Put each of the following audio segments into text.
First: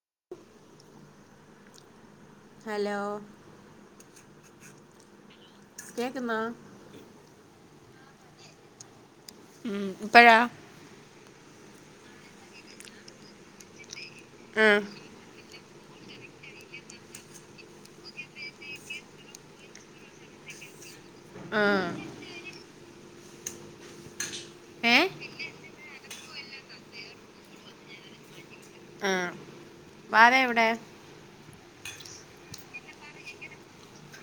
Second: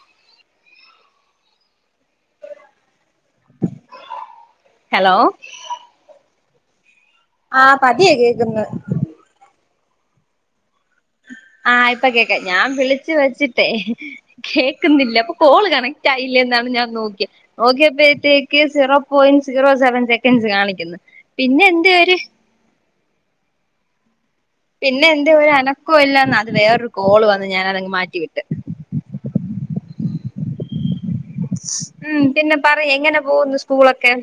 [inaudible] hello hello കേക്കുന്നാ ആ പതിയെ കേക്കുന്ന് ഉം ഇപ്പഴാ ആ ഇപ്പോ കേൾക്കാം ഞാൻ വിളിച്ച് വെച്ചട്ടെ ആ കേൾക്കുന്നില്ല അപ്പോ കോൾ കണക്ട് കണക്ട് ആയില്ലേ എന്നാ ഞാൻ നോക്കിയ നോക്കിയപ്പഴുത്തേക്ക് zero point zero seven seconds കാണിക്കുന്നു ആ പിന്നെ എന്ത് ഏ പിന്നെ എന്തു കുഴപ്പമില്ലാന്ന് വേറെ ഒരു കോൾ വന്ന് ഞാൻ അത് അങ്ങ് മാറ്റി ഇട്ട് ആഹ് വാവ എവിടെ മ്മ് പിന്നെ പറയ് എങ്ങനെ പോണു സ്‌കൂളെക്കെ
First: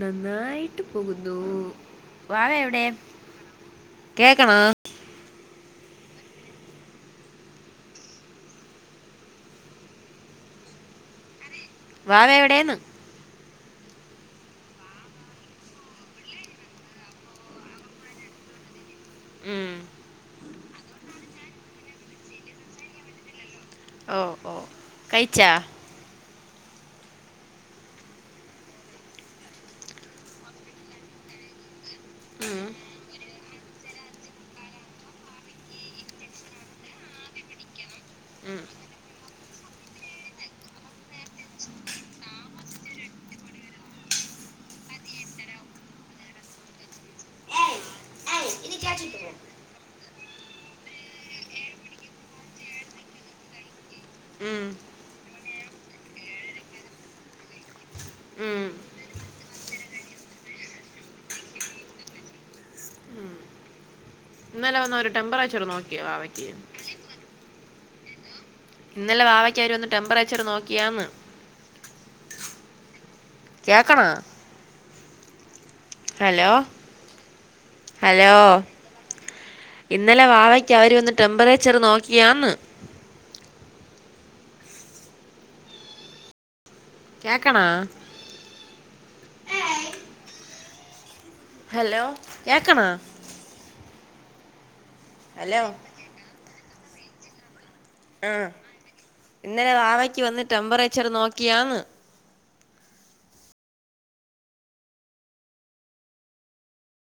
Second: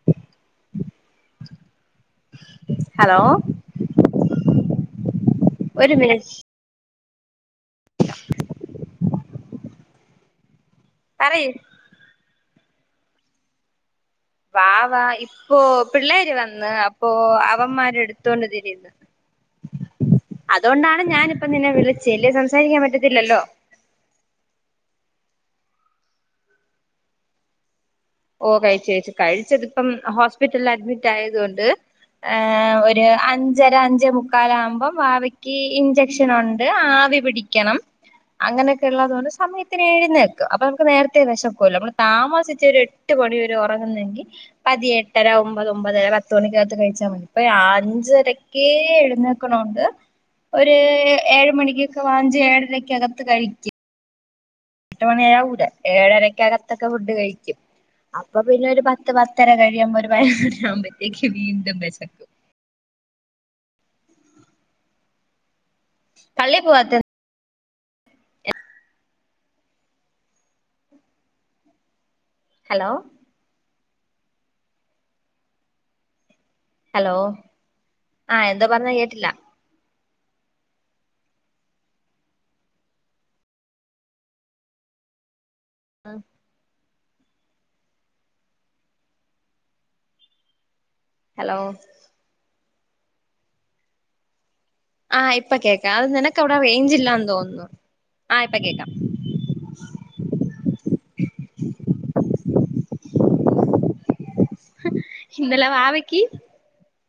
നന്നായിട്ടു പോകുന്നു വാവ എവിടെ ഹലോ കേക്കണാ ഒരുമിനിറ്റ് [inaudible] പറയ് വാവ എവിടേന്ന് വാവ ഇപ്പൊ പിള്ളേര് വന്ന് അപ്പോൾ അവൻമാൻ എടുത്തോണ്ട് തിരിയുന്നു ഉം അതോണ്ടാണ് ഞാൻ ഇപ്പോ നിന്നെ വിളിച്ച അല്ലെങ്കിൽ സംസാരിക്കാൻ പറ്റത്തില്ലല്ലോ ഓ ഓ കഴിച്ചാ ഓ കഴിച്ച് കഴിച്ച് കഴിച്ചത് ഇപ്പോ ഹോസ്പിറ്റലിൽ അഡ്‌മിറ്റ് ആയത് കൊണ്ട് ഏ് ഉം ഒരു അഞ്ചര അഞ്ചമുക്കാൽ ആകുമ്പോൾ വാവക്ക് ഇൻജക്ഷൻ ഉണ്ട് ആവി പിടിക്കണം ഉം അങ്ങനെയെക്കെ ഉള്ളത് കൊണ്ട് സമയത്തിന് എഴുന്നേൽക്കും അപ്പോൾ നമുക്ക് നേരത്തെ വിശക്കുമല്ലോ നമ്മള് താമസിച്ച് ഒരു എട്ട് എട്ട് മണിവരെ ഉറങ്ങുന്നങ്കിൽ പതിയെ എട്ടരാ ഒൻപത് ഒൻപത് അരാ പത്ത് മണിക്കകത്തിട്ട് കഴിച്ചാ മതി ഇപ്പോ അഞ്ചരക്കെ എനിക്കണോണ്ട് ഒരു ഏഴു മണിക്ക് വാങ്ങിച്ച് ഏഴരക്ക് അകത്ത് കഴിക്കും ഉം എട്ടുമണി ആവൂല ഏഴ് അരക്കകത്ത് ഒക്കെ ഫുഡ് കഴിക്കും അപ്പോൾ പിന്നെ ഉം ഒരു പത്ത് പത്തര കഴിയുമ്പോൾ പതിനൊന്ന് മണി ആകുമ്പോൾ വീണ്ടും വിശക്കും ഇന്നലെ വന്നവര് ടെമ്പറേച്ചർ നോക്കി നോക്കിയോ വാവക്ക് പള്ളി പോവാത്ത [inaudible] ഇന്നലെ വാവക്ക് അവര് വന്ന് ടെമ്പറേച്ചർ നോക്കിയോ എന്ന് ഹലോ കേക്കണാ ഹലോ ഹലോ ഹലോ ആ എന്താ പറഞ്ഞേ കേട്ടില്ല ഇന്നലെ വാവയ്ക്ക് അവര് വന്ന് ടെമ്പറേച്ചർ നോക്കിയോന്ന് ആഹ് കേക്കണാ ഹലോ കേക്കണാ ആ ഇപ്പ ഹലോ കേൾക്കാം അത് നിനക്ക് അവിടെ റേഞ്ച് ഇല്ലാന്ന് തോന്നുന്നു ആ ഇപ്പോ കേൾക്കാം വാവക്ക് വന്ന് ടെമ്പറേച്ചർ നോക്കിയാന്ന് ആഹ് ഇന്നലെ വാവക്ക്